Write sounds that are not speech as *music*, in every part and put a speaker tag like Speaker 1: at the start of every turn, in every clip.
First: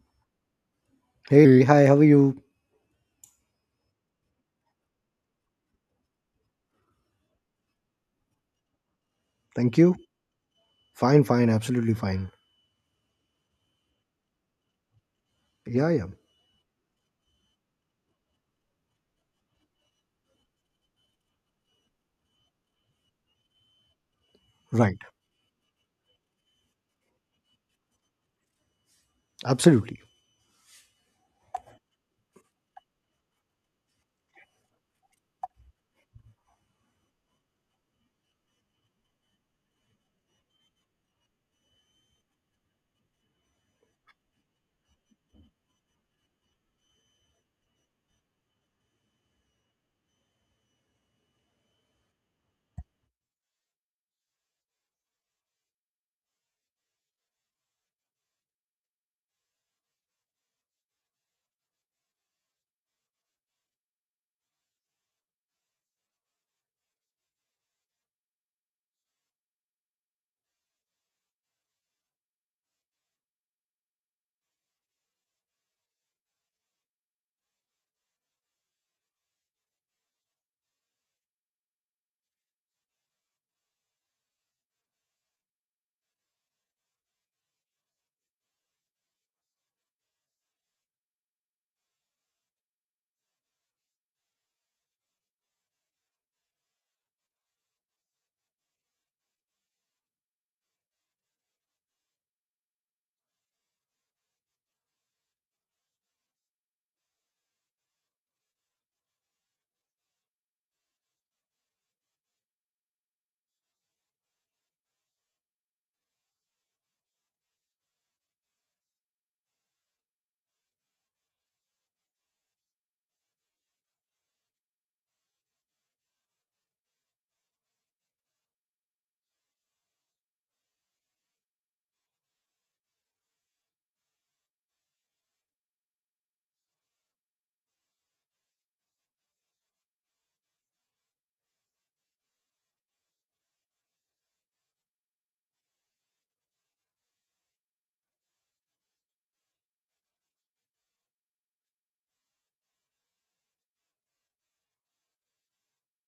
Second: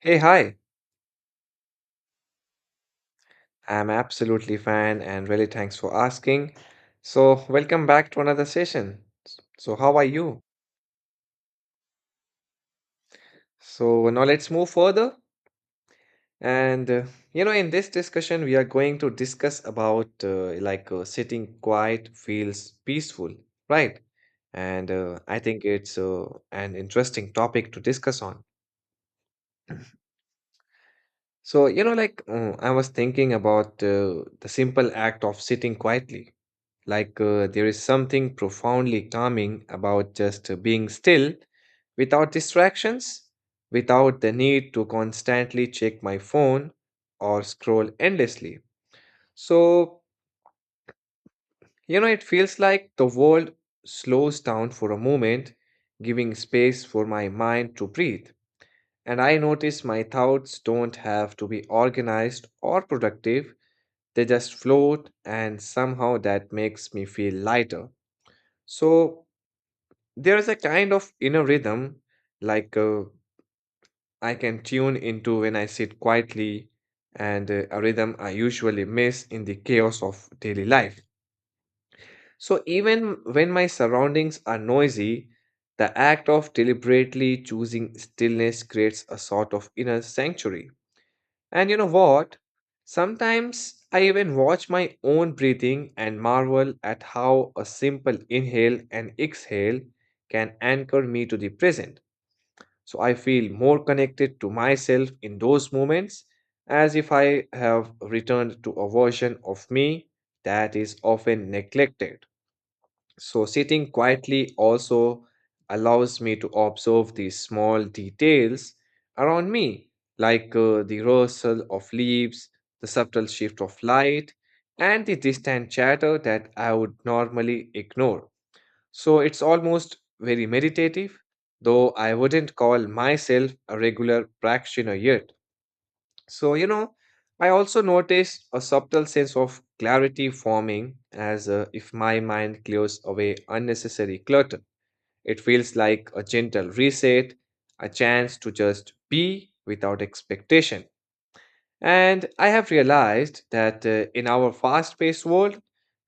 Speaker 1: Hey, hi.
Speaker 2: Hey, hi, how are you?
Speaker 1: I'm absolutely fine and really thanks for asking. So, welcome back to another session. So,
Speaker 2: Thank
Speaker 1: how
Speaker 2: you.
Speaker 1: are you?
Speaker 2: Fine, fine, absolutely fine.
Speaker 1: So, now let's move further.
Speaker 2: Yeah, yeah,
Speaker 1: And, uh, in this discussion, we are going to discuss about sitting quiet feels peaceful, right? And
Speaker 2: right,
Speaker 1: I think it's an interesting topic to discuss on.
Speaker 2: absolutely.
Speaker 1: I was thinking about the simple act of sitting quietly. There is something profoundly calming about just being still without distractions, without the need to constantly check my phone or scroll endlessly. So, it feels like the world slows down for a moment, giving space for my mind to breathe. And I notice my thoughts don't have to be organized or productive, they just float, and somehow that makes me feel lighter. So, there is a kind of inner rhythm, like uh, I can tune into when I sit quietly, and a rhythm I usually miss in the chaos of daily life. So, even when my surroundings are noisy, the act of deliberately choosing stillness creates a sort of inner sanctuary. And you know what? Sometimes I even watch my own breathing and marvel at how a simple inhale and exhale can anchor me to the present. So I feel more connected to myself in those moments, as if I have returned to a version of me that is often neglected. So sitting quietly also allows me to observe these small details around me, like the rustle of leaves, the subtle shift of light, and the distant chatter that I would normally ignore. So it's almost very meditative, though I wouldn't call myself a regular practitioner yet. So, you know, I also noticed a subtle sense of clarity forming as if my mind clears away unnecessary clutter. It feels like a gentle reset, a chance to just be without expectation. And I have realized that in our fast paced world,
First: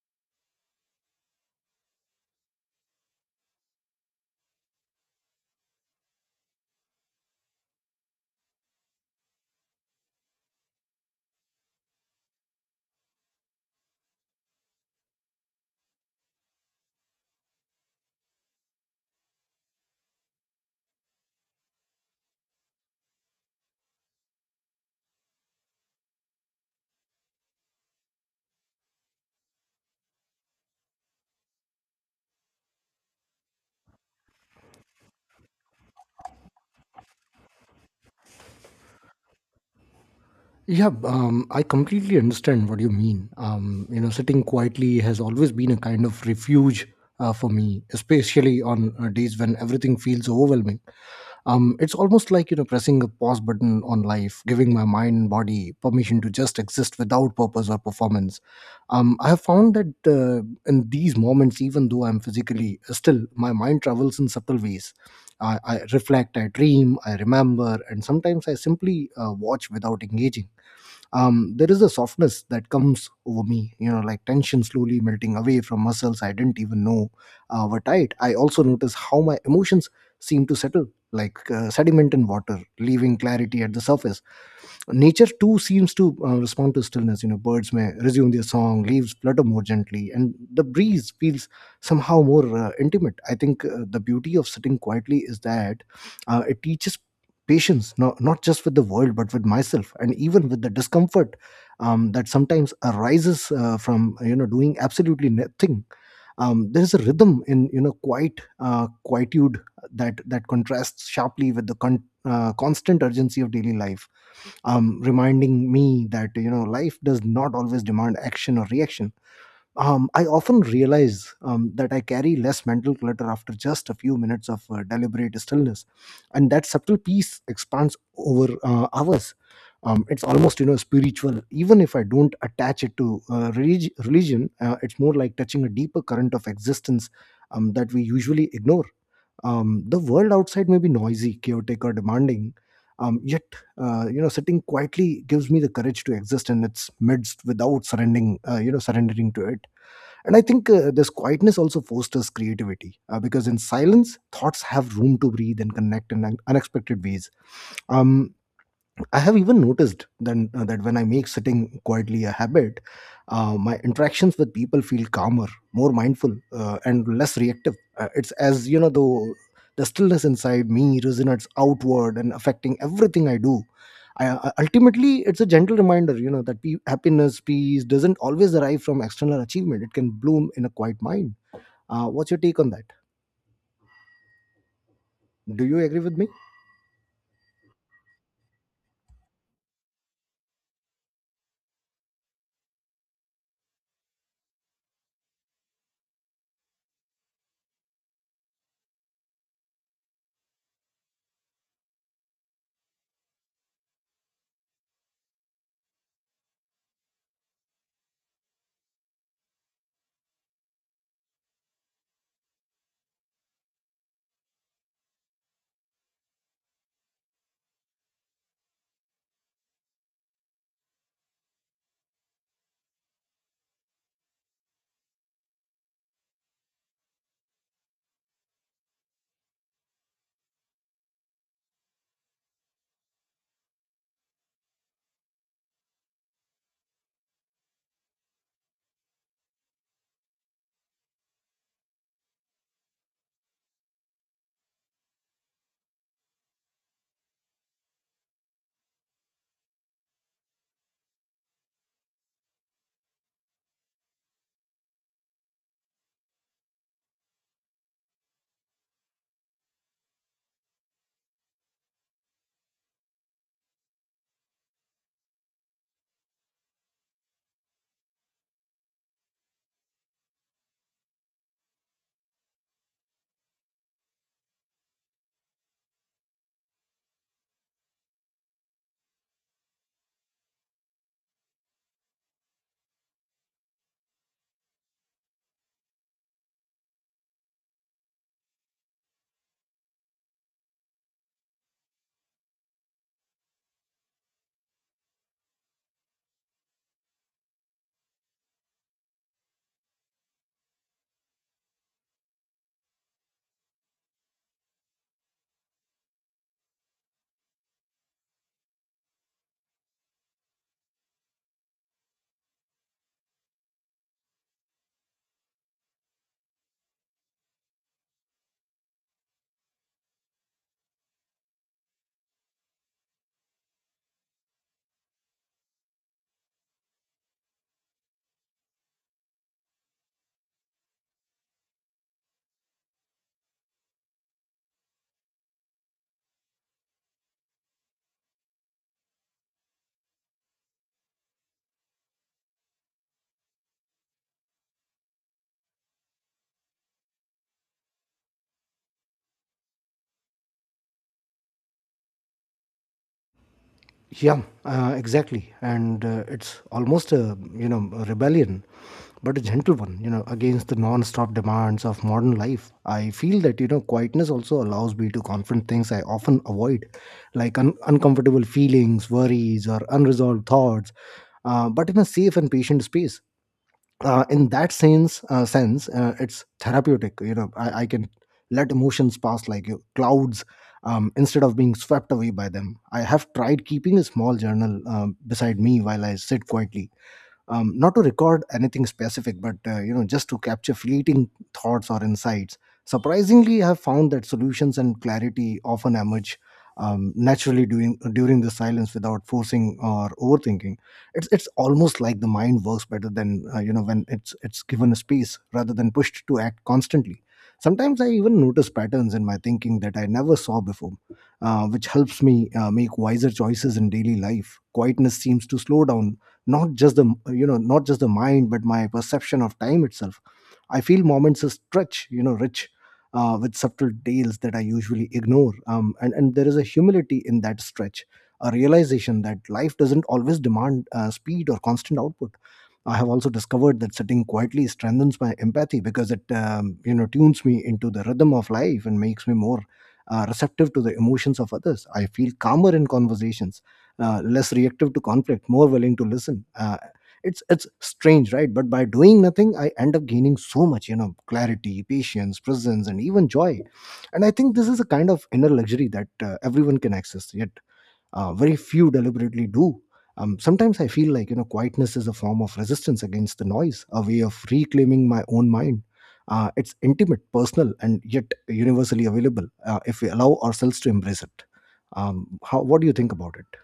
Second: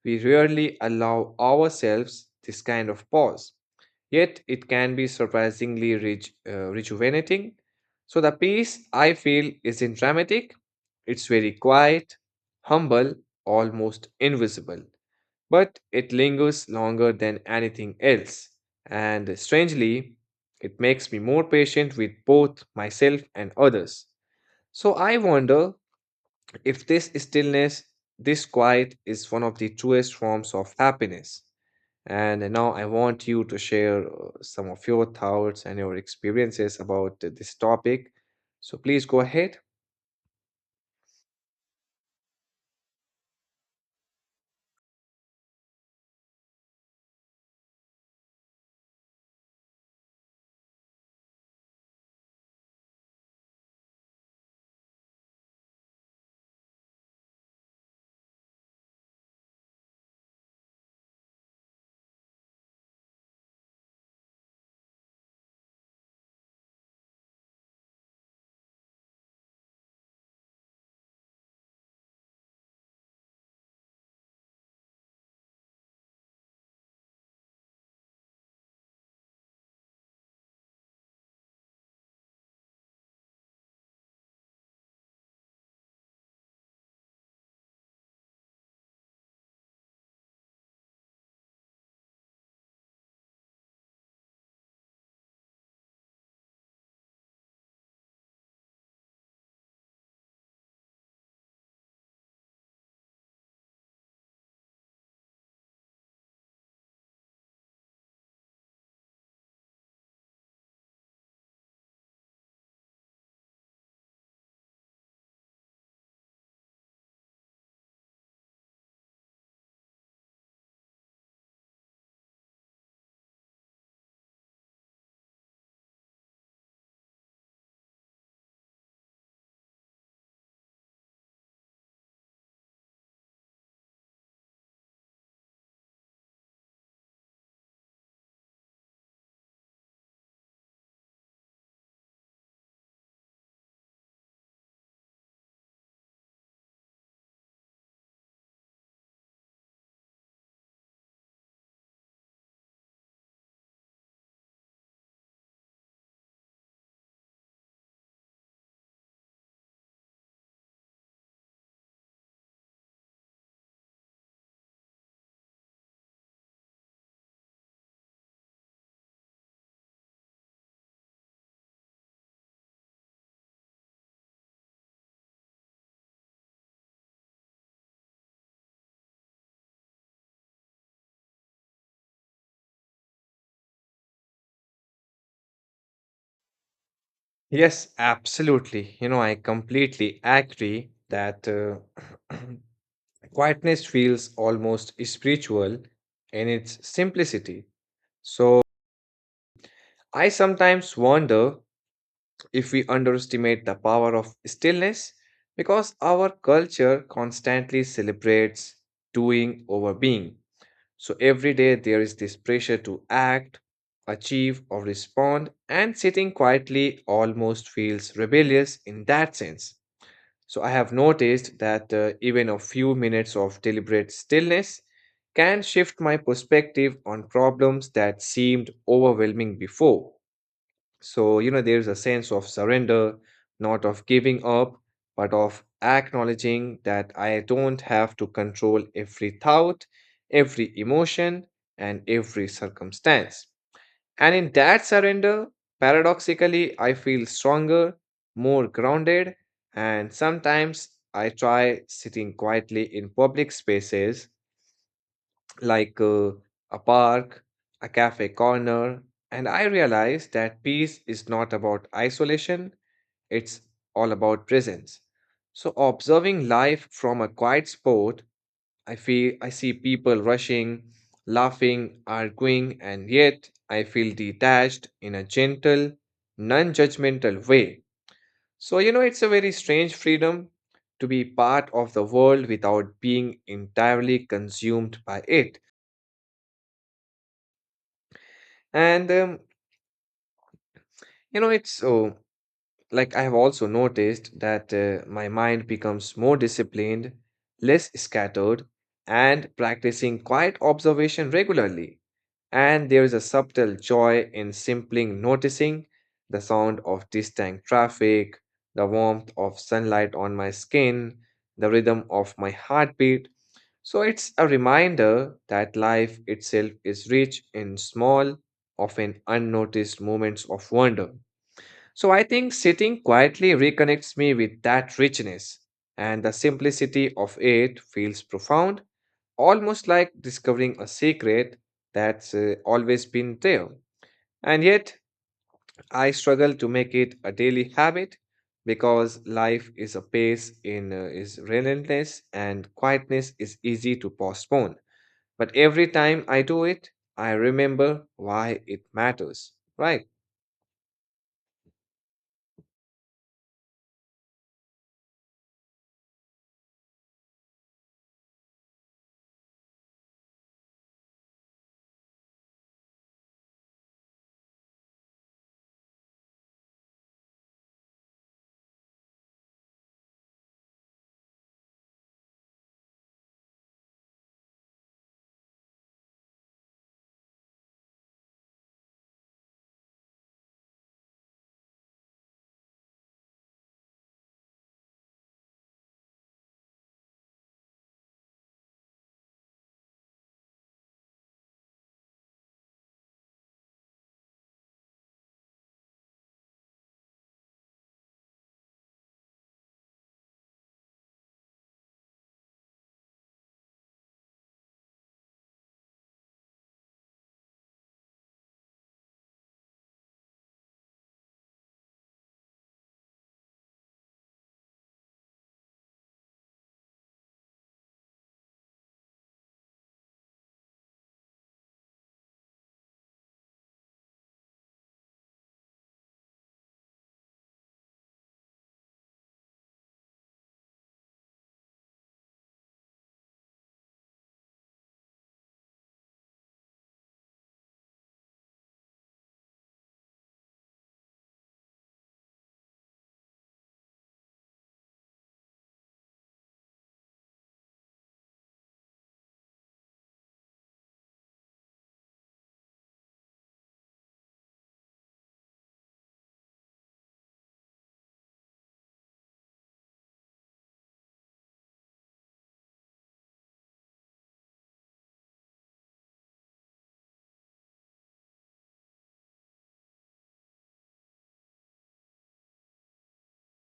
Speaker 1: we rarely allow ourselves this kind of pause, yet it can be surprisingly rejuvenating. So, the peace I feel isn't dramatic, it's very quiet, humble, almost invisible, but it lingers longer than anything else. And strangely, it makes me more patient with both myself and others. So, I wonder if this stillness, this quiet, is one of the truest forms of happiness. And now I want you to share some of your thoughts and your experiences about this topic. So please go ahead.
Speaker 2: Yeah, I completely understand what you mean. Sitting quietly has always been a kind of refuge for me, especially on days when everything feels overwhelming. It's almost like pressing a pause button on life, giving my mind and body permission to just exist without purpose or performance. I have found that in these moments, even though I'm physically still, my mind travels in subtle ways. I reflect, I dream, I remember, and sometimes I simply watch without engaging. There is a softness that comes over me, like tension slowly melting away from muscles I didn't even know were tight. I also notice how my emotions seem to settle, like sediment in water, leaving clarity at the surface. Nature too seems to respond to stillness. Birds may resume their song, leaves flutter more gently, and the breeze feels somehow more intimate. I think the beauty of sitting quietly is that it teaches patience. No, not just with the world, but with myself, and even with the discomfort that sometimes arises from doing absolutely nothing. There is a rhythm in, quietude that contrasts sharply with the constant urgency of daily life, reminding me that, life does not always demand action or reaction. I often realize that I carry less mental clutter after just a few minutes of deliberate stillness, and that subtle peace expands over hours. It's almost, spiritual. Even if I don't attach it to religion, it's more like touching a deeper current of existence that we usually ignore. The world outside may be noisy, chaotic, or demanding, yet sitting quietly gives me the courage to exist in its midst without surrendering, surrendering to it. And I think this quietness also fosters creativity, because in silence, thoughts have room to breathe and connect in unexpected ways. Um, I have even noticed then that when I make sitting quietly a habit, my interactions with people feel calmer, more mindful, and less reactive. It's as, though the stillness inside me resonates outward, and affecting everything I do. Ultimately, it's a gentle reminder, that happiness, peace doesn't always arrive from external achievement. It can bloom in a quiet mind. What's your take on that? Do you agree with me?
Speaker 1: Yes, absolutely. You know, I completely agree that *clears throat* quietness feels almost spiritual in its simplicity. So I sometimes wonder if we underestimate the power of stillness because our culture constantly celebrates doing over being. So every day there is this pressure to act, achieve, or respond, and sitting quietly almost feels rebellious in that sense. So I have noticed that even a few minutes of deliberate stillness can shift my perspective on problems that seemed overwhelming before. So, you know, there's a sense of surrender, not of giving up, but of acknowledging that I don't have to control every thought, every emotion, and every circumstance. And in that surrender, paradoxically, I feel stronger, more grounded, and sometimes I try sitting quietly in public spaces like a park, a cafe corner, and I realized that peace is not about isolation, it's all about presence. So observing life from a quiet spot, I feel I see people rushing, laughing, arguing, and yet I feel detached in a gentle, non-judgmental way. So you know it's a very strange freedom to be part of the world without being entirely consumed by it. And it's so like I have also noticed that my mind becomes more disciplined, less scattered, and practicing quiet observation regularly. And there is a subtle joy in simply noticing the sound of distant traffic, the warmth of sunlight on my skin, the rhythm of my heartbeat. So it's a reminder that life itself is rich in small, often unnoticed moments of wonder. So I think sitting quietly reconnects me with that richness, and the simplicity of it feels profound, almost like discovering a secret that's always been there. And yet, I struggle to make it a daily habit because life is a pace in is relentless and quietness is easy to postpone. But every time I do it, I remember why it matters, right?
Speaker 2: Yeah, exactly. And it's almost a you know a rebellion, but a gentle one. You know, against the non-stop demands of modern life. I feel that, quietness also allows me to confront things I often avoid, like uncomfortable feelings, worries, or unresolved thoughts, but in a safe and patient space. In that sense, it's therapeutic. I can let emotions pass like clouds. Instead of being swept away by them, I have tried keeping a small journal beside me while I sit quietly, not to record anything specific, but just to capture fleeting thoughts or insights. Surprisingly, I have found that solutions and clarity often emerge naturally, during the silence, without forcing or overthinking. It's almost like the mind works better than, when it's given a space rather than pushed to act constantly. Sometimes I even notice patterns in my thinking that I never saw before, which helps me make wiser choices in daily life. Quietness seems to slow down, not just the mind, but my perception of time itself. I feel moments are stretch, rich with subtle tales that I usually ignore, and there is a humility in that stretch, a realization that life doesn't always demand speed or constant output. I have also discovered that sitting quietly strengthens my empathy because it tunes me into the rhythm of life and makes me more receptive to the emotions of others. I feel calmer in conversations, less reactive to conflict, more willing to listen. It's strange, right? But by doing nothing, I end up gaining so much, clarity, patience, presence, and even joy. And I think this is a kind of inner luxury that everyone can access, yet very few deliberately do. Sometimes I feel like, quietness is a form of resistance against the noise, a way of reclaiming my own mind. It's intimate, personal, and yet universally available, if we allow ourselves to embrace it. How? What do you think about it?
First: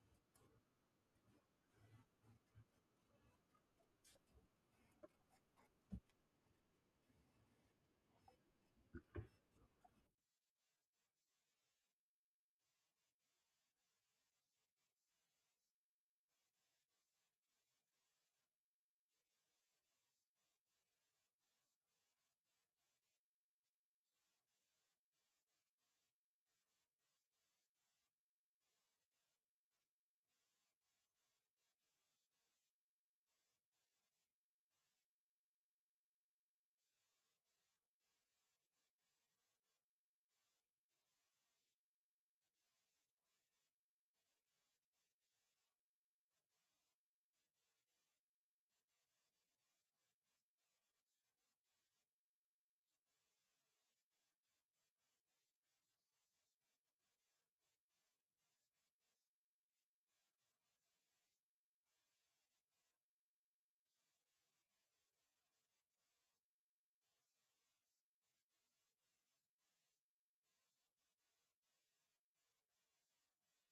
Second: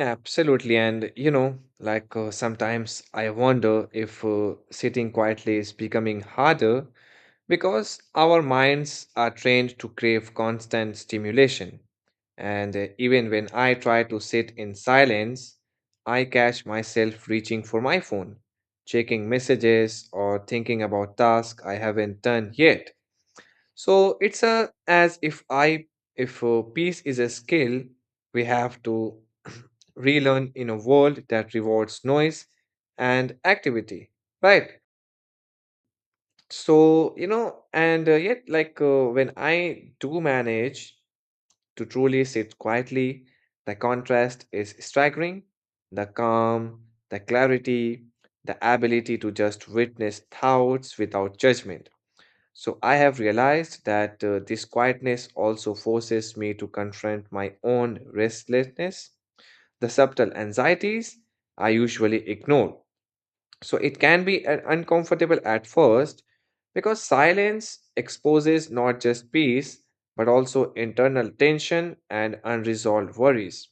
Speaker 1: Absolutely. And you know, sometimes I wonder if sitting quietly is becoming harder because our minds are trained to crave constant stimulation. And even when I try to sit in silence, I catch myself reaching for my phone, checking messages, or thinking about tasks I haven't done yet. So it's a, as if I if peace is a skill we have to *clears throat* relearn in a world that rewards noise and activity, right? So you know, and yet when I do manage to truly sit quietly, the contrast is staggering. The calm, the clarity, the ability to just witness thoughts without judgment. So I have realized that this quietness also forces me to confront my own restlessness, the subtle anxieties I usually ignore. So it can be uncomfortable at first because silence exposes not just peace but also internal tension and unresolved worries.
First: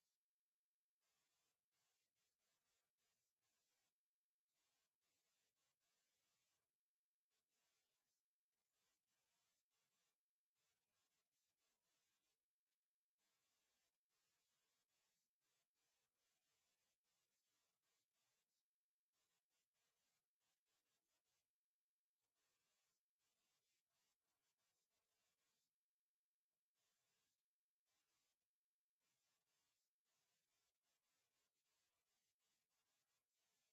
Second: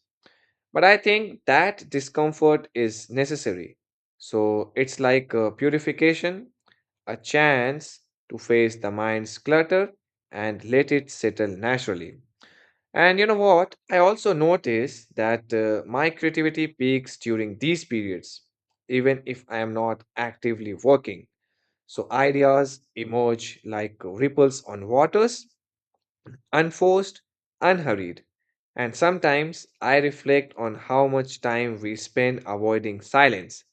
Speaker 1: But I think that discomfort is necessary. So it's like purification, a chance to face the mind's clutter and let it settle naturally. And you know what? I also notice that my creativity peaks during these periods, even if I am not actively working. So ideas emerge like ripples on waters, unforced, unhurried. And sometimes I reflect on how much time we spend avoiding silence,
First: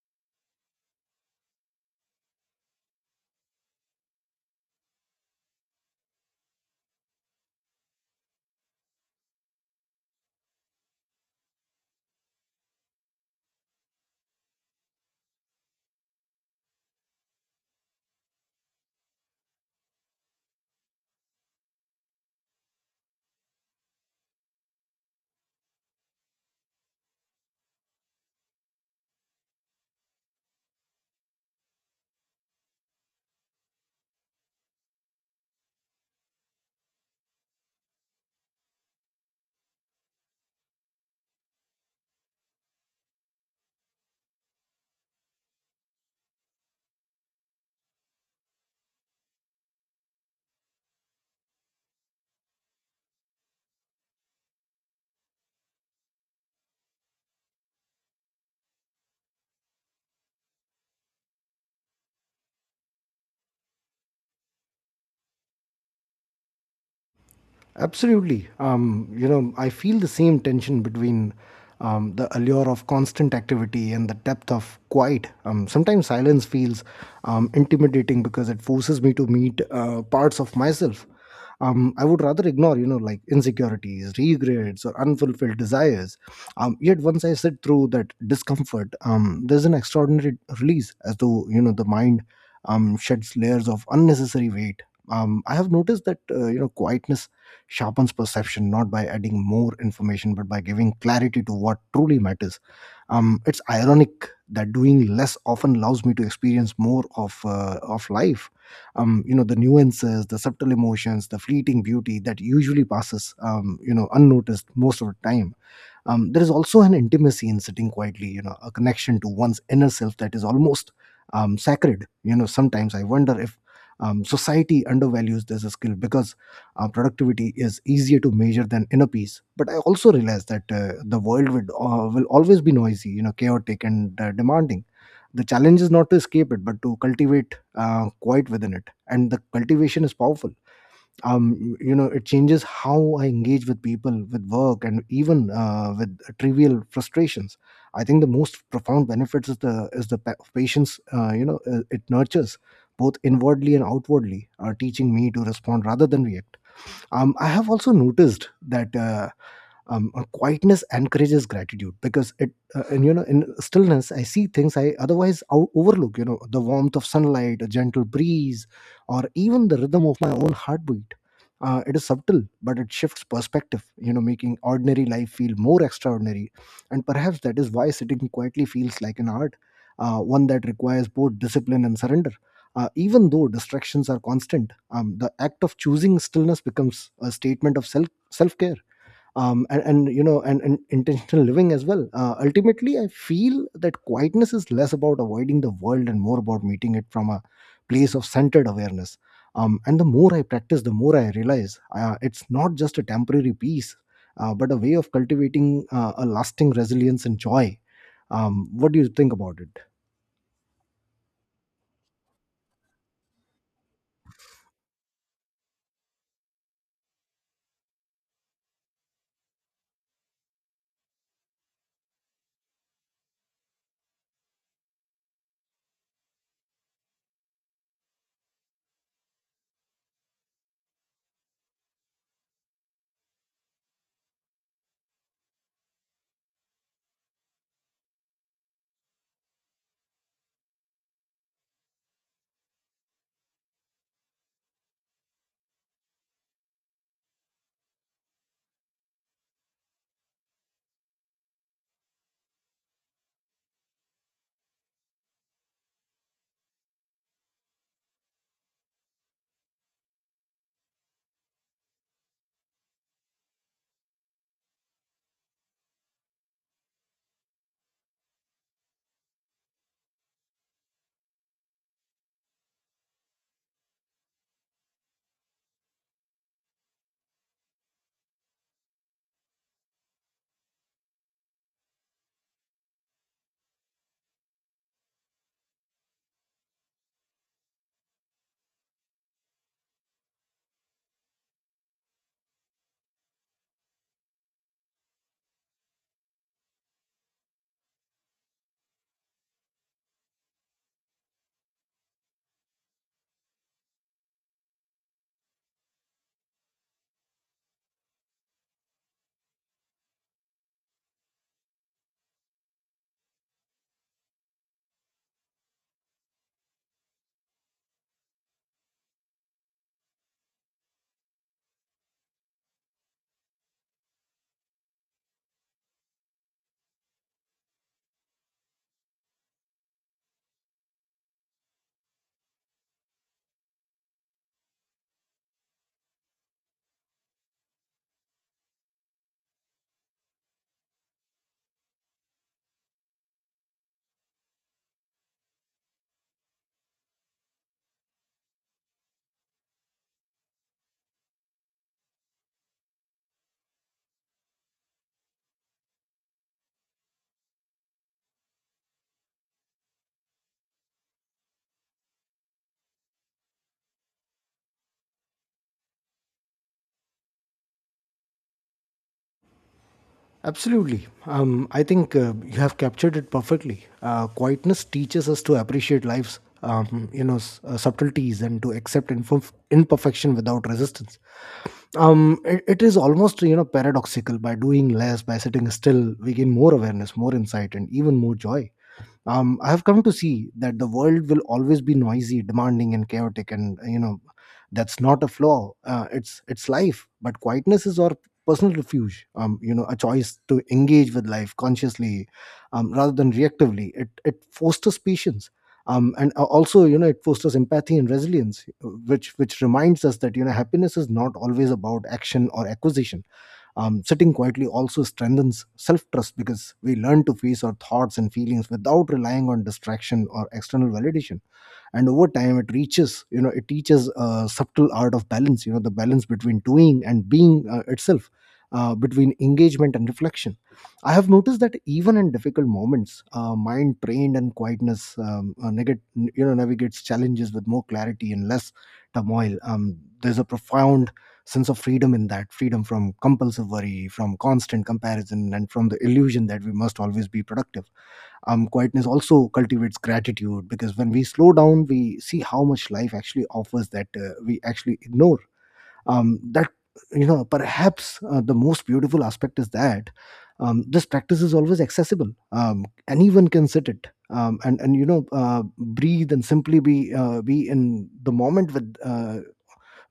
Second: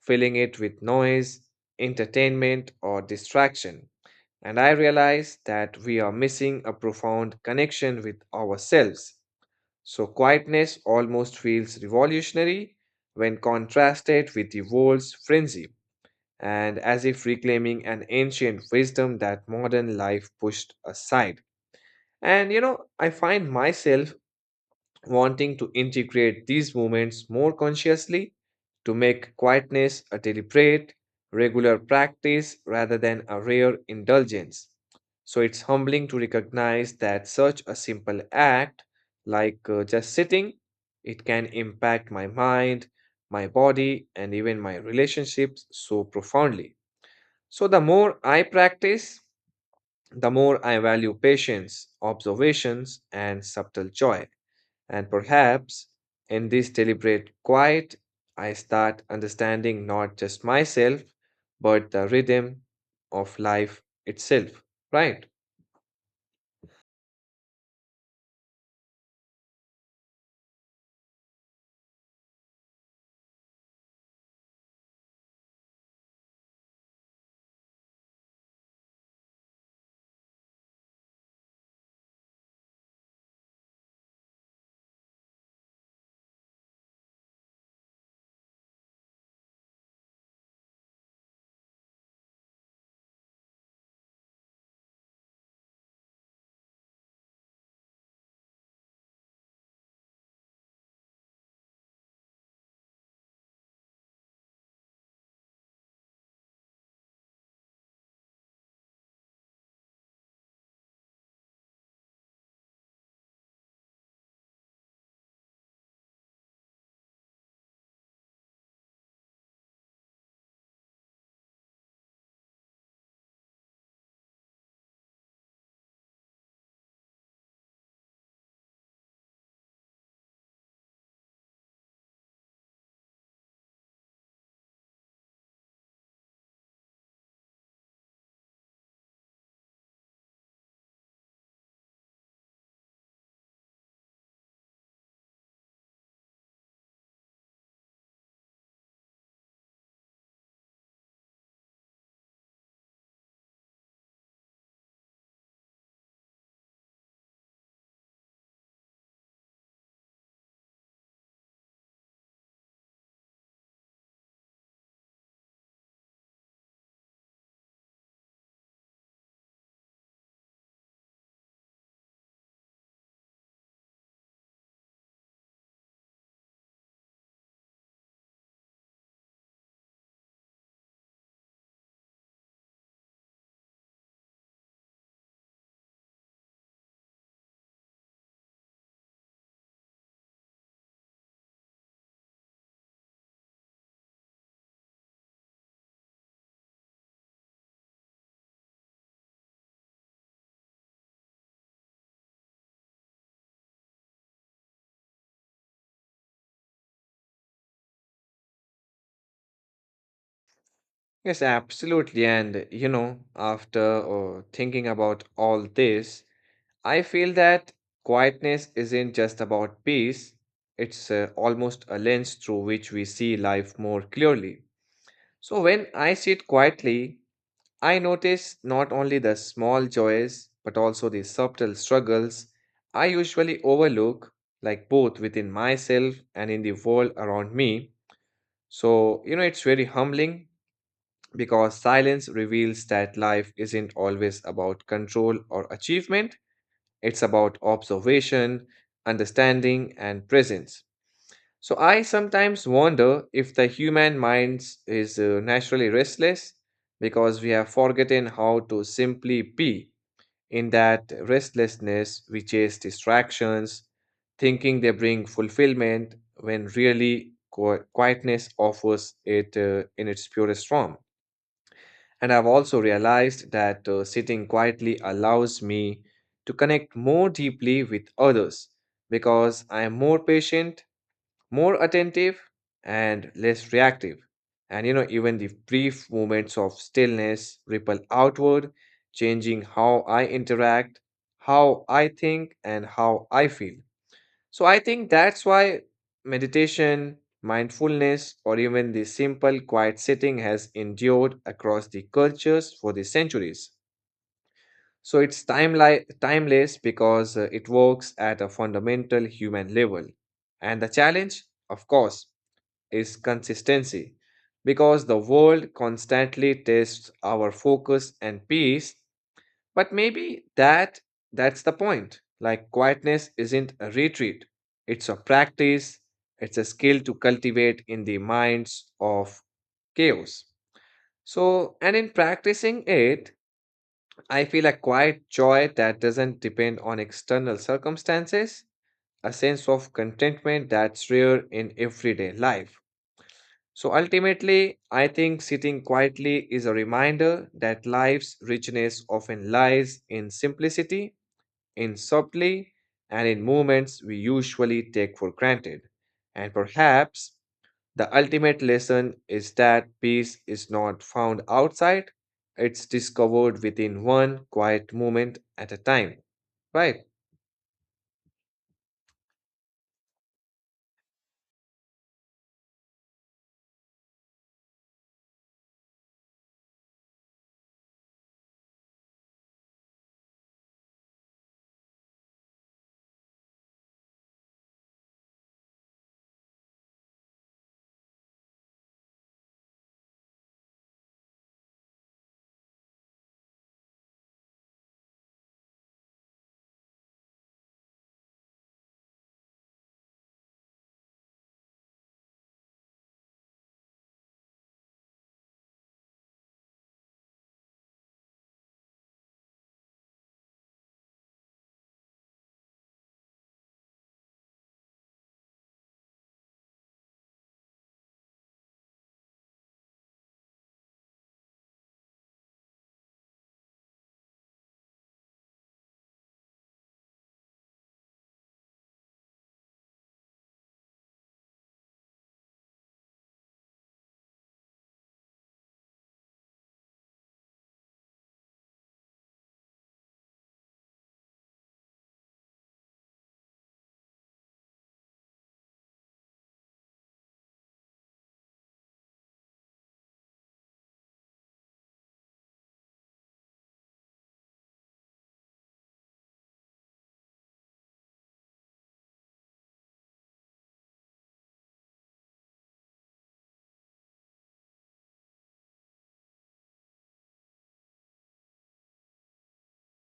Speaker 1: filling it with noise, entertainment, or distraction. And I realize that we are missing a profound connection with ourselves. So, quietness almost feels revolutionary when contrasted with the world's frenzy, and as if reclaiming an ancient wisdom that modern life pushed aside. And you know, I find myself wanting to integrate these moments more consciously, to make quietness a deliberate, regular practice rather than a rare indulgence. So it's humbling to recognize that such a simple act, like just sitting, it can impact my mind, my body, and even my relationships so profoundly. So the more I practice, the more I value patience, observations, and subtle joy. And perhaps in this deliberate quiet, I start understanding not just myself, but the rhythm of life itself. Right?
Speaker 2: Absolutely. I feel the same tension between the allure of constant activity and the depth of quiet. Sometimes silence feels intimidating because it forces me to meet parts of myself. I would rather ignore, like insecurities, regrets, or unfulfilled desires. Yet once I sit through that discomfort, there's an extraordinary release, as though, the mind sheds layers of unnecessary weight. I have noticed that quietness sharpens perception, not by adding more information, but by giving clarity to what truly matters. It's ironic that doing less often allows me to experience more of, of life. The nuances, the subtle emotions, the fleeting beauty that usually passes unnoticed most of the time. There is also an intimacy in sitting quietly, a connection to one's inner self that is almost sacred. You know, sometimes I wonder if society undervalues this skill, because productivity is easier to measure than inner peace. But I also realize that the world will always be noisy, chaotic, and demanding. The challenge is not to escape it, but to cultivate quiet within it. And the cultivation is powerful. It changes how I engage with people, with work, and even with trivial frustrations. I think the most profound benefits is the patience. It nurtures both inwardly and outwardly, are teaching me to respond rather than react. I have also noticed that, quietness encourages gratitude because it and you know in stillness I see things I otherwise overlook, the warmth of sunlight, a gentle breeze, or even the rhythm of my own heartbeat. It is subtle, but it shifts perspective, making ordinary life feel more extraordinary. And perhaps that is why sitting quietly feels like an art, one that requires both discipline and surrender. Even though distractions are constant, the act of choosing stillness becomes a statement of self- care and you know and intentional living as well. Ultimately, I feel that quietness is less about avoiding the world and more about meeting it from a place of centered awareness. And the more I practice, the more I realize it's not just a temporary peace, but a way of cultivating a lasting resilience and joy. What do you think about it?
Speaker 1: Yes, absolutely. And you know, after thinking about all this, I feel that quietness isn't just about peace, it's almost a lens through which we see life more clearly. So when I sit quietly, I notice not only the small joys, but also the subtle struggles I usually overlook, like both within myself and in the world around me. So, you know, it's very humbling because silence reveals that life isn't always about control or achievement, it's about observation, understanding, and presence. So I sometimes wonder if the human mind is naturally restless because we have forgotten how to simply be. In that restlessness, we chase distractions, thinking they bring fulfillment when really quietness offers it in its purest form. And I've also realized that sitting quietly allows me to connect more deeply with others because I am more patient, more attentive, and less reactive. And you know, even the brief moments of stillness ripple outward, changing how I interact, how I think, and how I feel. So I think that's why meditation, mindfulness, or even the simple quiet sitting has endured across the cultures for the centuries. So it's timeless because it works at a fundamental human level. And the challenge, of course, is consistency because the world constantly tests our focus and peace, but maybe that's the point. Like, quietness isn't a retreat, it's a practice, it's a skill to cultivate in the minds of chaos. So, and in practicing it, I feel a quiet joy that doesn't depend on external circumstances, a sense of contentment that's rare in everyday life. So ultimately, I think sitting quietly is a reminder that life's richness often lies in simplicity, in subtlety, and in moments we usually take for granted. And perhaps the ultimate lesson is that peace is not found outside, it's discovered within, one quiet moment at a time. Right.
Speaker 2: Absolutely. I think you have captured it perfectly. Quietness teaches us to appreciate life's, subtleties, and to accept imperfection without resistance. It is almost, paradoxical. By doing less, by sitting still, we gain more awareness, more insight, and even more joy. I have come to see that the world will always be noisy, demanding, and chaotic, and, that's not a flaw. It's life. But quietness is our personal refuge, a choice to engage with life consciously, rather than reactively. It fosters patience, and also, it fosters empathy and resilience, which reminds us that, happiness is not always about action or acquisition. Sitting quietly also strengthens self-trust because we learn to face our thoughts and feelings without relying on distraction or external validation. And over time, it reaches you know it teaches a subtle art of balance, the balance between doing and being itself, between engagement and reflection. I have noticed that even in difficult moments, mind trained and quietness, navigates challenges with more clarity and less turmoil. There's a profound sense of freedom in that, freedom from compulsive worry, from constant comparison, and from the illusion that we must always be productive. Quietness also cultivates gratitude because when we slow down, we see how much life actually offers that we actually ignore that You know, perhaps the most beautiful aspect is that, this practice is always accessible. Anyone can sit it, and breathe and simply be in the moment with uh,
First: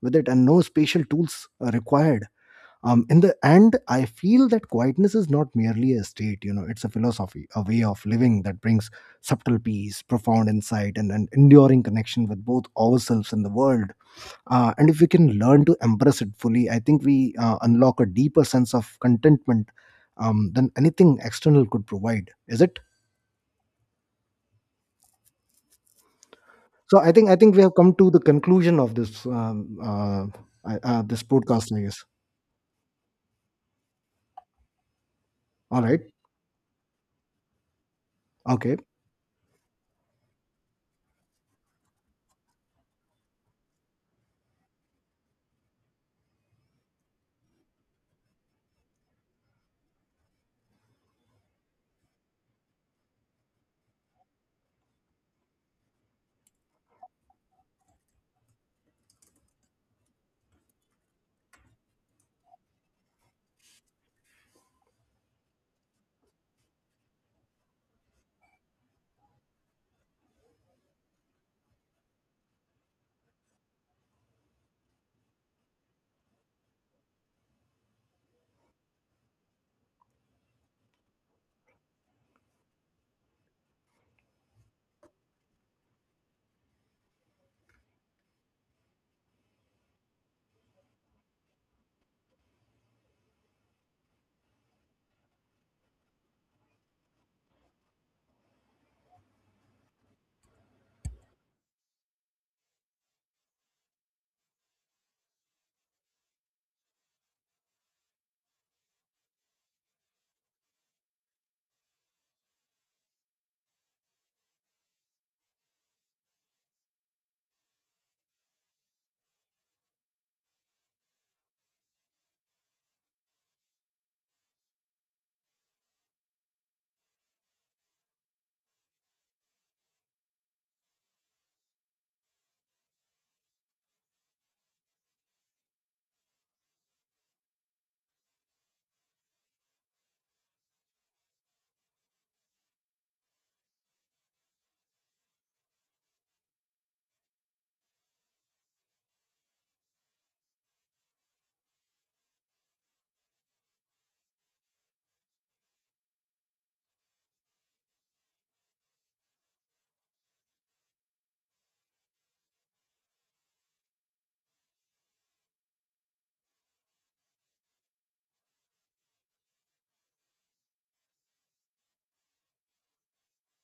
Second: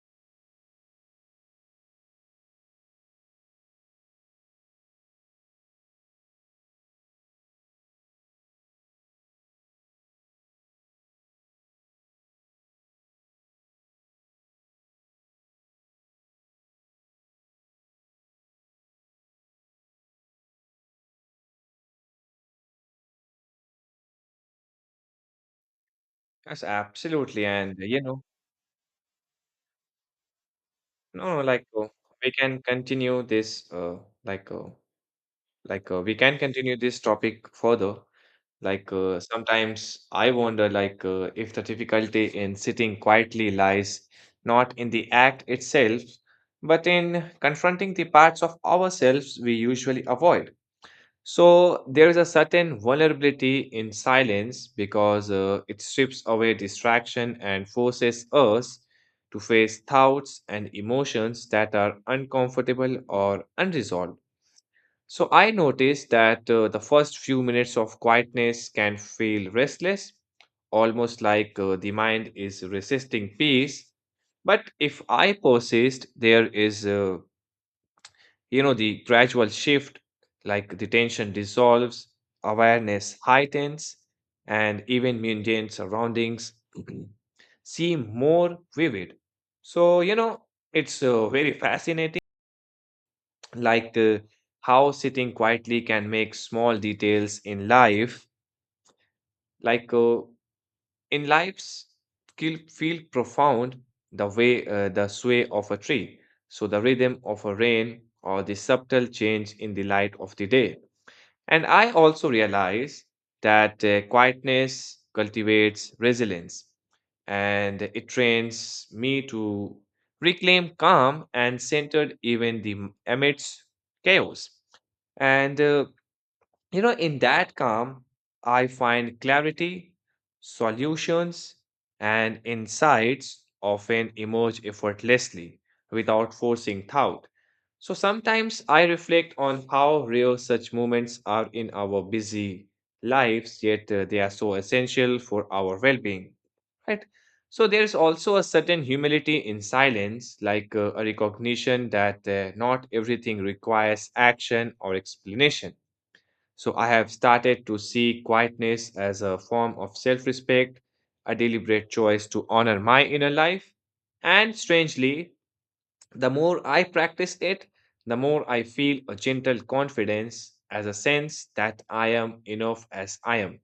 Speaker 2: with it, and no spatial tools are required. In the end, I feel that quietness is not merely a state, you know, it's a philosophy, a way of living that brings subtle peace, profound insight, and an enduring connection with both ourselves and the world. And if we can learn to embrace it fully, I think we unlock a deeper sense of contentment, than anything external could provide. Is it?
Speaker 1: Yes,
Speaker 2: so i think i
Speaker 1: absolutely.
Speaker 2: think we
Speaker 1: And,
Speaker 2: have
Speaker 1: uh,
Speaker 2: come
Speaker 1: you
Speaker 2: to the
Speaker 1: know,
Speaker 2: conclusion of this, this
Speaker 1: no, like
Speaker 2: podcast, I
Speaker 1: uh,
Speaker 2: guess.
Speaker 1: we can continue this, like
Speaker 2: All right.
Speaker 1: We can continue this topic further.
Speaker 2: Okay.
Speaker 1: Sometimes I wonder if the difficulty in sitting quietly lies not in the act itself, but in confronting the parts of ourselves we usually avoid. So there is a certain vulnerability in silence, because it strips away distraction and forces us to face thoughts and emotions that are uncomfortable or unresolved. So I noticed that the first few minutes of quietness can feel restless, almost the mind is resisting peace. But if I persist, there is, the gradual shift, like the tension dissolves, awareness heightens, and even mundane surroundings *clears throat* seem more vivid. So it's very fascinating, like uh, how sitting quietly can make small details in life, like uh, in life's feel profound, the way the sway of a tree, so the rhythm of a rain, or the subtle change in the light of the day. And I also realize that quietness cultivates resilience, and it trains me to reclaim calm and centered even the amidst chaos. And uh, in that calm, I find clarity, solutions, and insights often emerge effortlessly without forcing thought. So sometimes I reflect on how rare such moments are in our busy lives, yet they are so essential for our well being, right? So there is also a certain humility in silence, a recognition that not everything requires action or explanation. So I have started to see quietness as a form of self respect, a deliberate choice to honor my inner life. And strangely, the more I practice it, the more I feel a gentle confidence, as a sense that I am enough as I am.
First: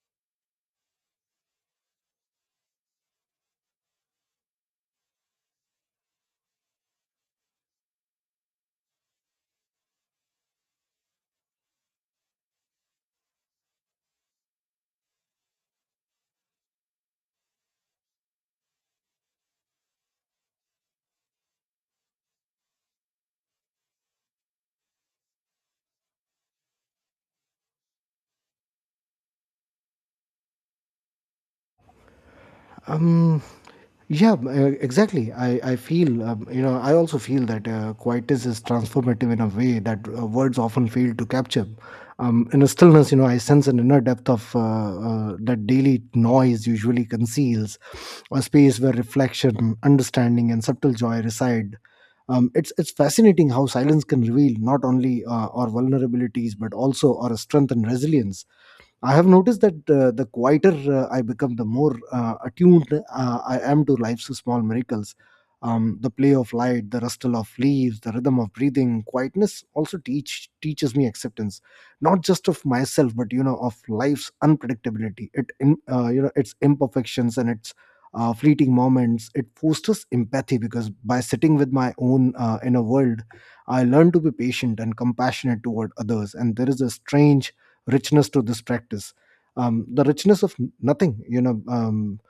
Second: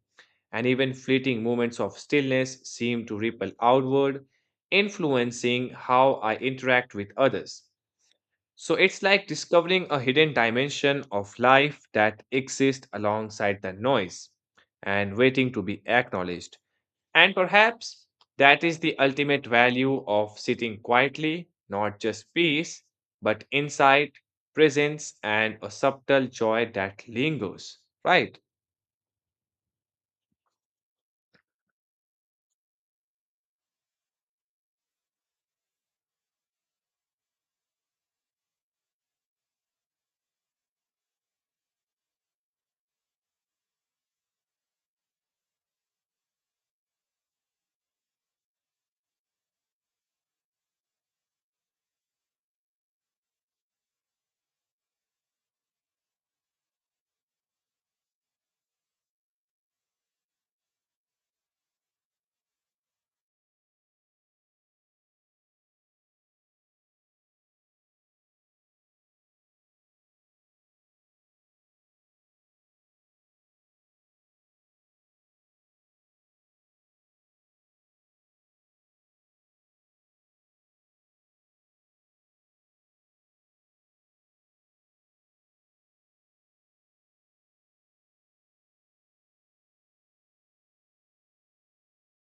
Speaker 1: And even fleeting moments of stillness seem to ripple outward, influencing how I interact with others. So it's like discovering a hidden dimension of life that exists alongside the noise and waiting to be acknowledged. And perhaps that is the ultimate value of sitting quietly, not just peace, but insight, presence, and a subtle joy that lingers, right?
Speaker 2: Um Yeah, m- uh, exactly. I feel, you know, I also feel that quietness is transformative in a way that words often fail to capture. In a stillness, you know, I sense an inner depth of that daily noise usually conceals, a space where reflection, understanding, and subtle joy reside. It's fascinating how silence can reveal not only our vulnerabilities but also our strength and resilience. I have noticed that the quieter I become, the more attuned I am to life's small miracles. The play of light, the rustle of leaves, the rhythm of breathing. Quietness also teaches me acceptance, not just of myself, but, you know, of life's unpredictability. You know, its imperfections and its fleeting moments. It fosters empathy because by sitting with my own inner world, I learn to be patient and compassionate toward others. And there is a strange richness to this practice, the richness of nothing, you know. um,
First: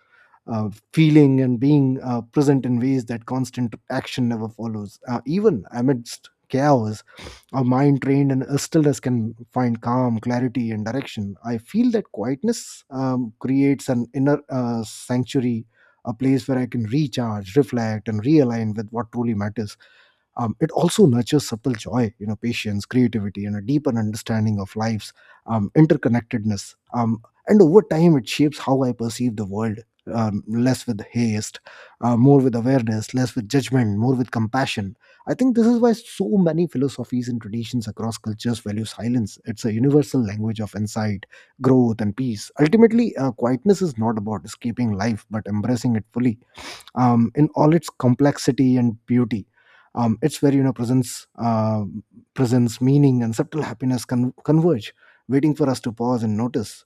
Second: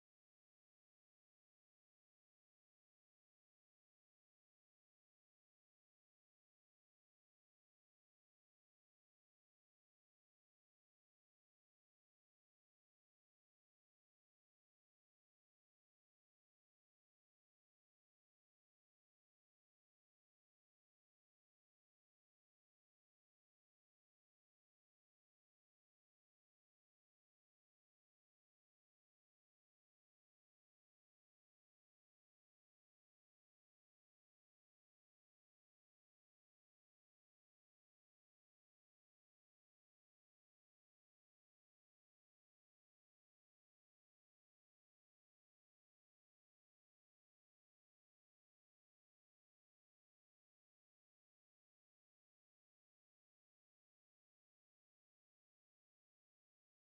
Speaker 2: uh, Feeling and being present in ways that constant action never follows. Even amidst chaos, a mind trained in a stillness can find calm, clarity, and direction. I feel that quietness creates an inner sanctuary, a place where I can recharge, reflect, and realign with what truly matters. It also nurtures subtle joy, you know, patience, creativity, and a deeper understanding of life's interconnectedness. And over time, it shapes how I perceive the world, less with haste, more with awareness, less with judgment, more with compassion. I think this is why so many philosophies and traditions across cultures value silence. It's a universal language of insight, growth, and peace. Ultimately, quietness is not about escaping life, but embracing it fully, in all its complexity and beauty. It's where, you know, presence, meaning, and subtle happiness converge, waiting for us to pause and notice.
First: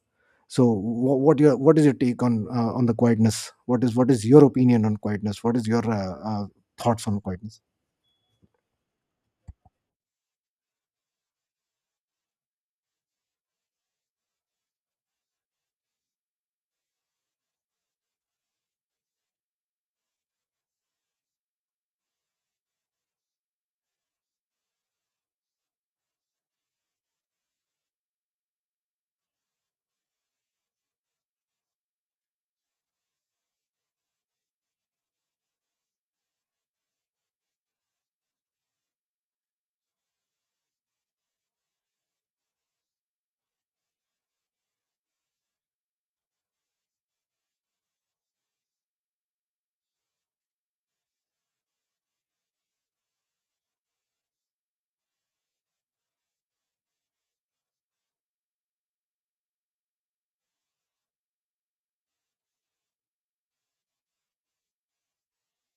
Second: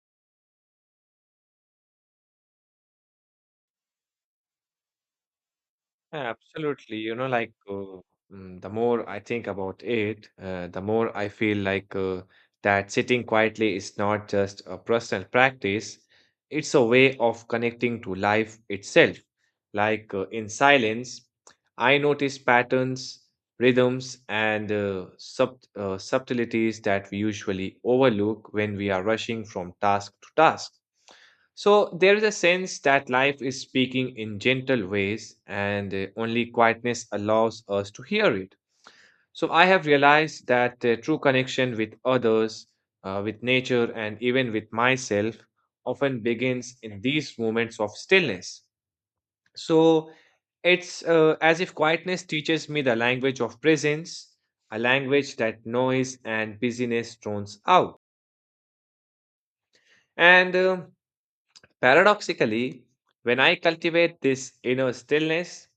Speaker 2: So, what is your take on the quietness? What is your opinion on quietness? What is your
Speaker 1: Yeah, absolutely.
Speaker 2: thoughts on quietness?
Speaker 1: The more I think about it, the more I feel that sitting quietly is not just a personal practice, it's a way of connecting to life itself. In silence, I notice patterns, rhythms, and subtleties that we usually overlook when we are rushing from task to task. So there is a sense that life is speaking in gentle ways, and only quietness allows us to hear it. So I have realized that true connection with others, with nature, and even with myself often begins in these moments of stillness. So it's as if quietness teaches me the language of presence, a language that noise and busyness tones out. And Paradoxically, when I cultivate this inner stillness,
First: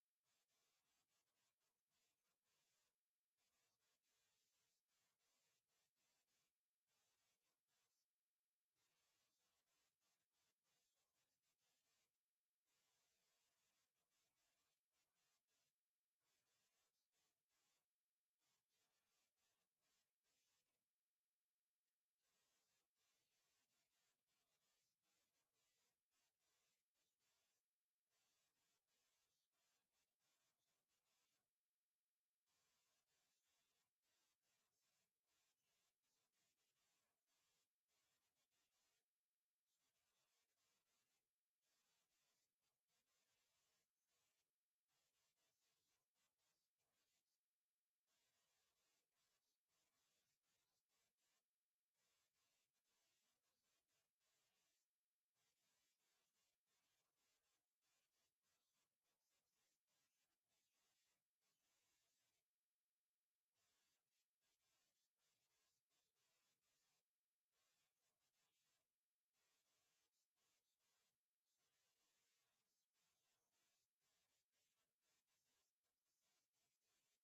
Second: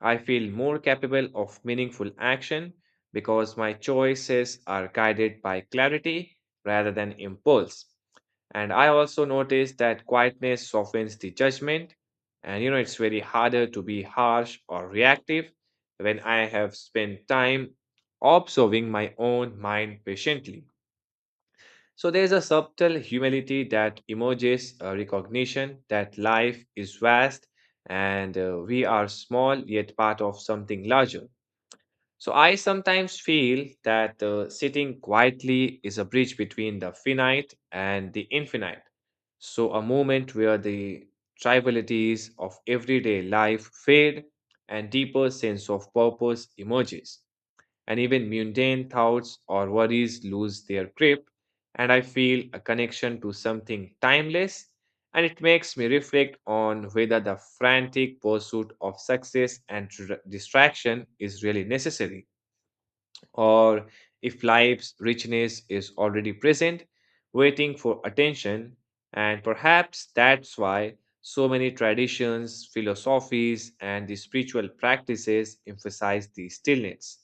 Speaker 1: I feel more capable of meaningful action, because my choices are guided by clarity rather than impulse. And I also notice that quietness softens the judgment. And you know, it's very harder to be harsh or reactive when I have spent time observing my own mind patiently. So there's a subtle humility that emerges, a recognition that life is vast and we are small yet part of something larger. So I sometimes feel that sitting quietly is a bridge between the finite and the infinite. So a moment where the trivialities of everyday life fade and deeper sense of purpose emerges, and even mundane thoughts or worries lose their grip, and I feel a connection to something timeless, and it makes me reflect on whether the frantic pursuit of success and distraction is really necessary, or if life's richness is already present, waiting for attention. And perhaps that's why so many traditions, philosophies, and the spiritual practices emphasize the stillness.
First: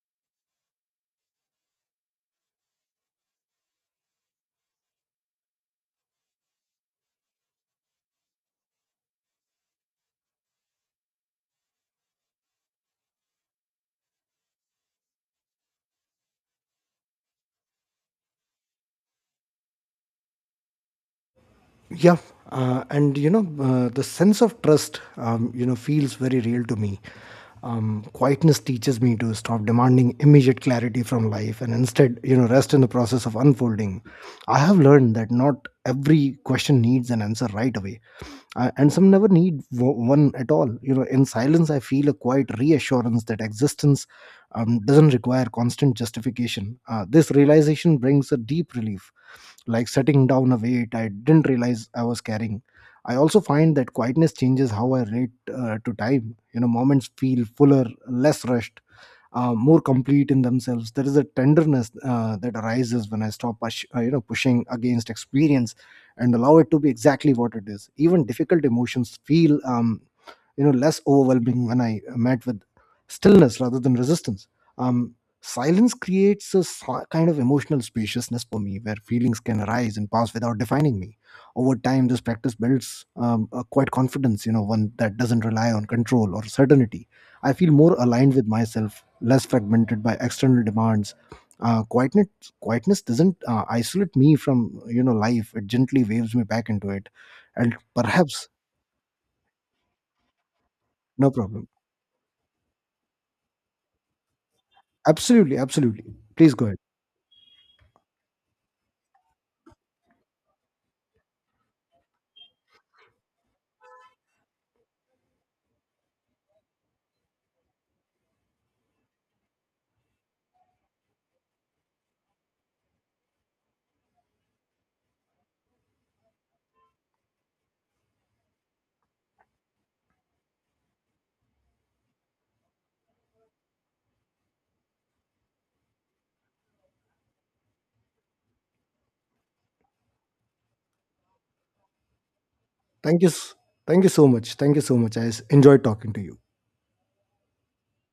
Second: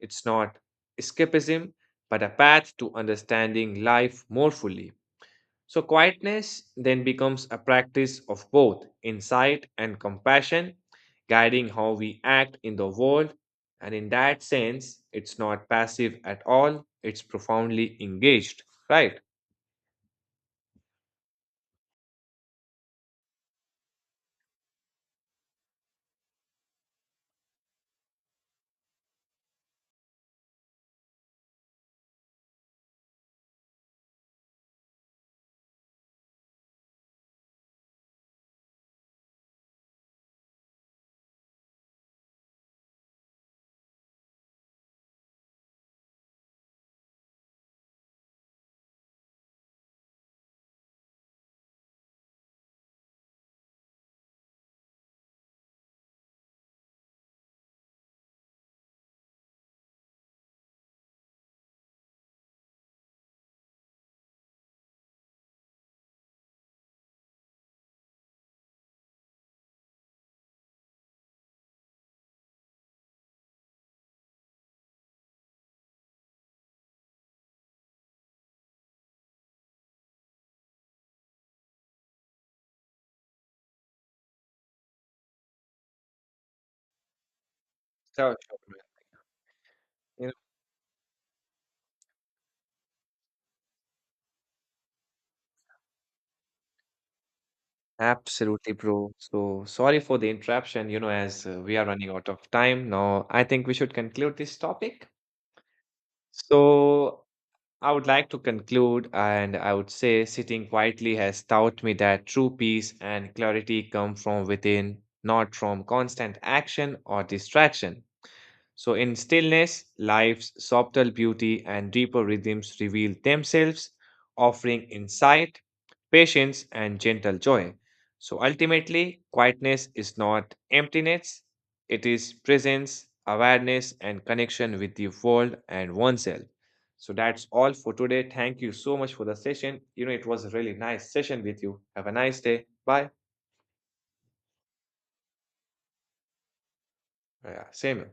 Speaker 1: It's not escapism, but a path to understanding life more fully. So, quietness then becomes a practice of both insight and compassion, guiding how we act in the world. And in that sense, it's not passive at all, it's profoundly engaged, right?
Speaker 2: Yeah, and you know, the sense of trust, you know, feels very real to me. Quietness teaches me to stop demanding immediate clarity from life and instead, you know, rest in the process of unfolding. I have learned that not every question needs an answer right away. And some never need one at all. You know, in silence I feel a quiet reassurance that existence doesn't require constant justification. This realization brings a deep relief, like setting down a weight I didn't realize I was carrying. I also find that quietness changes how I relate to time. You know, moments feel fuller, less rushed, more complete in themselves. There is a tenderness that arises when I stop, you know, pushing against experience and allow it to be exactly what it is. Even difficult emotions feel, you know, less overwhelming when I met with stillness rather than resistance. um Silence creates a kind of emotional spaciousness for me where feelings can arise and pass without defining me. Over time this practice builds, a quite confidence, you know, one that doesn't rely on control or certainty. I feel more aligned
Speaker 1: Sure,
Speaker 2: with
Speaker 1: sure, man.
Speaker 2: myself, less fragmented by
Speaker 1: You know,
Speaker 2: external demands. Uh, quietness quietness doesn't isolate me from, you know, life. It gently waves me back into it, and perhaps.
Speaker 1: absolutely, bro. So, sorry for the interruption, you know,
Speaker 2: No
Speaker 1: as
Speaker 2: problem.
Speaker 1: we are running out of time now. I think we should conclude this topic.
Speaker 2: Absolutely, absolutely. Please go ahead.
Speaker 1: So, I would like to conclude, and I would say sitting quietly has taught me that true peace and clarity come from within, not from constant action or distraction. So, in stillness, life's subtle beauty and deeper rhythms reveal themselves, offering insight, patience, and gentle joy. So, ultimately, quietness is not emptiness, it is presence, awareness, and connection with the world and oneself. So, that's all for today. Thank you so much for the session. You know, it was a really nice session with you. Have a nice day. Bye.
Speaker 2: Thank you. Thank you so much. Thank you so much. I enjoyed talking to you.
Speaker 1: Yeah, same.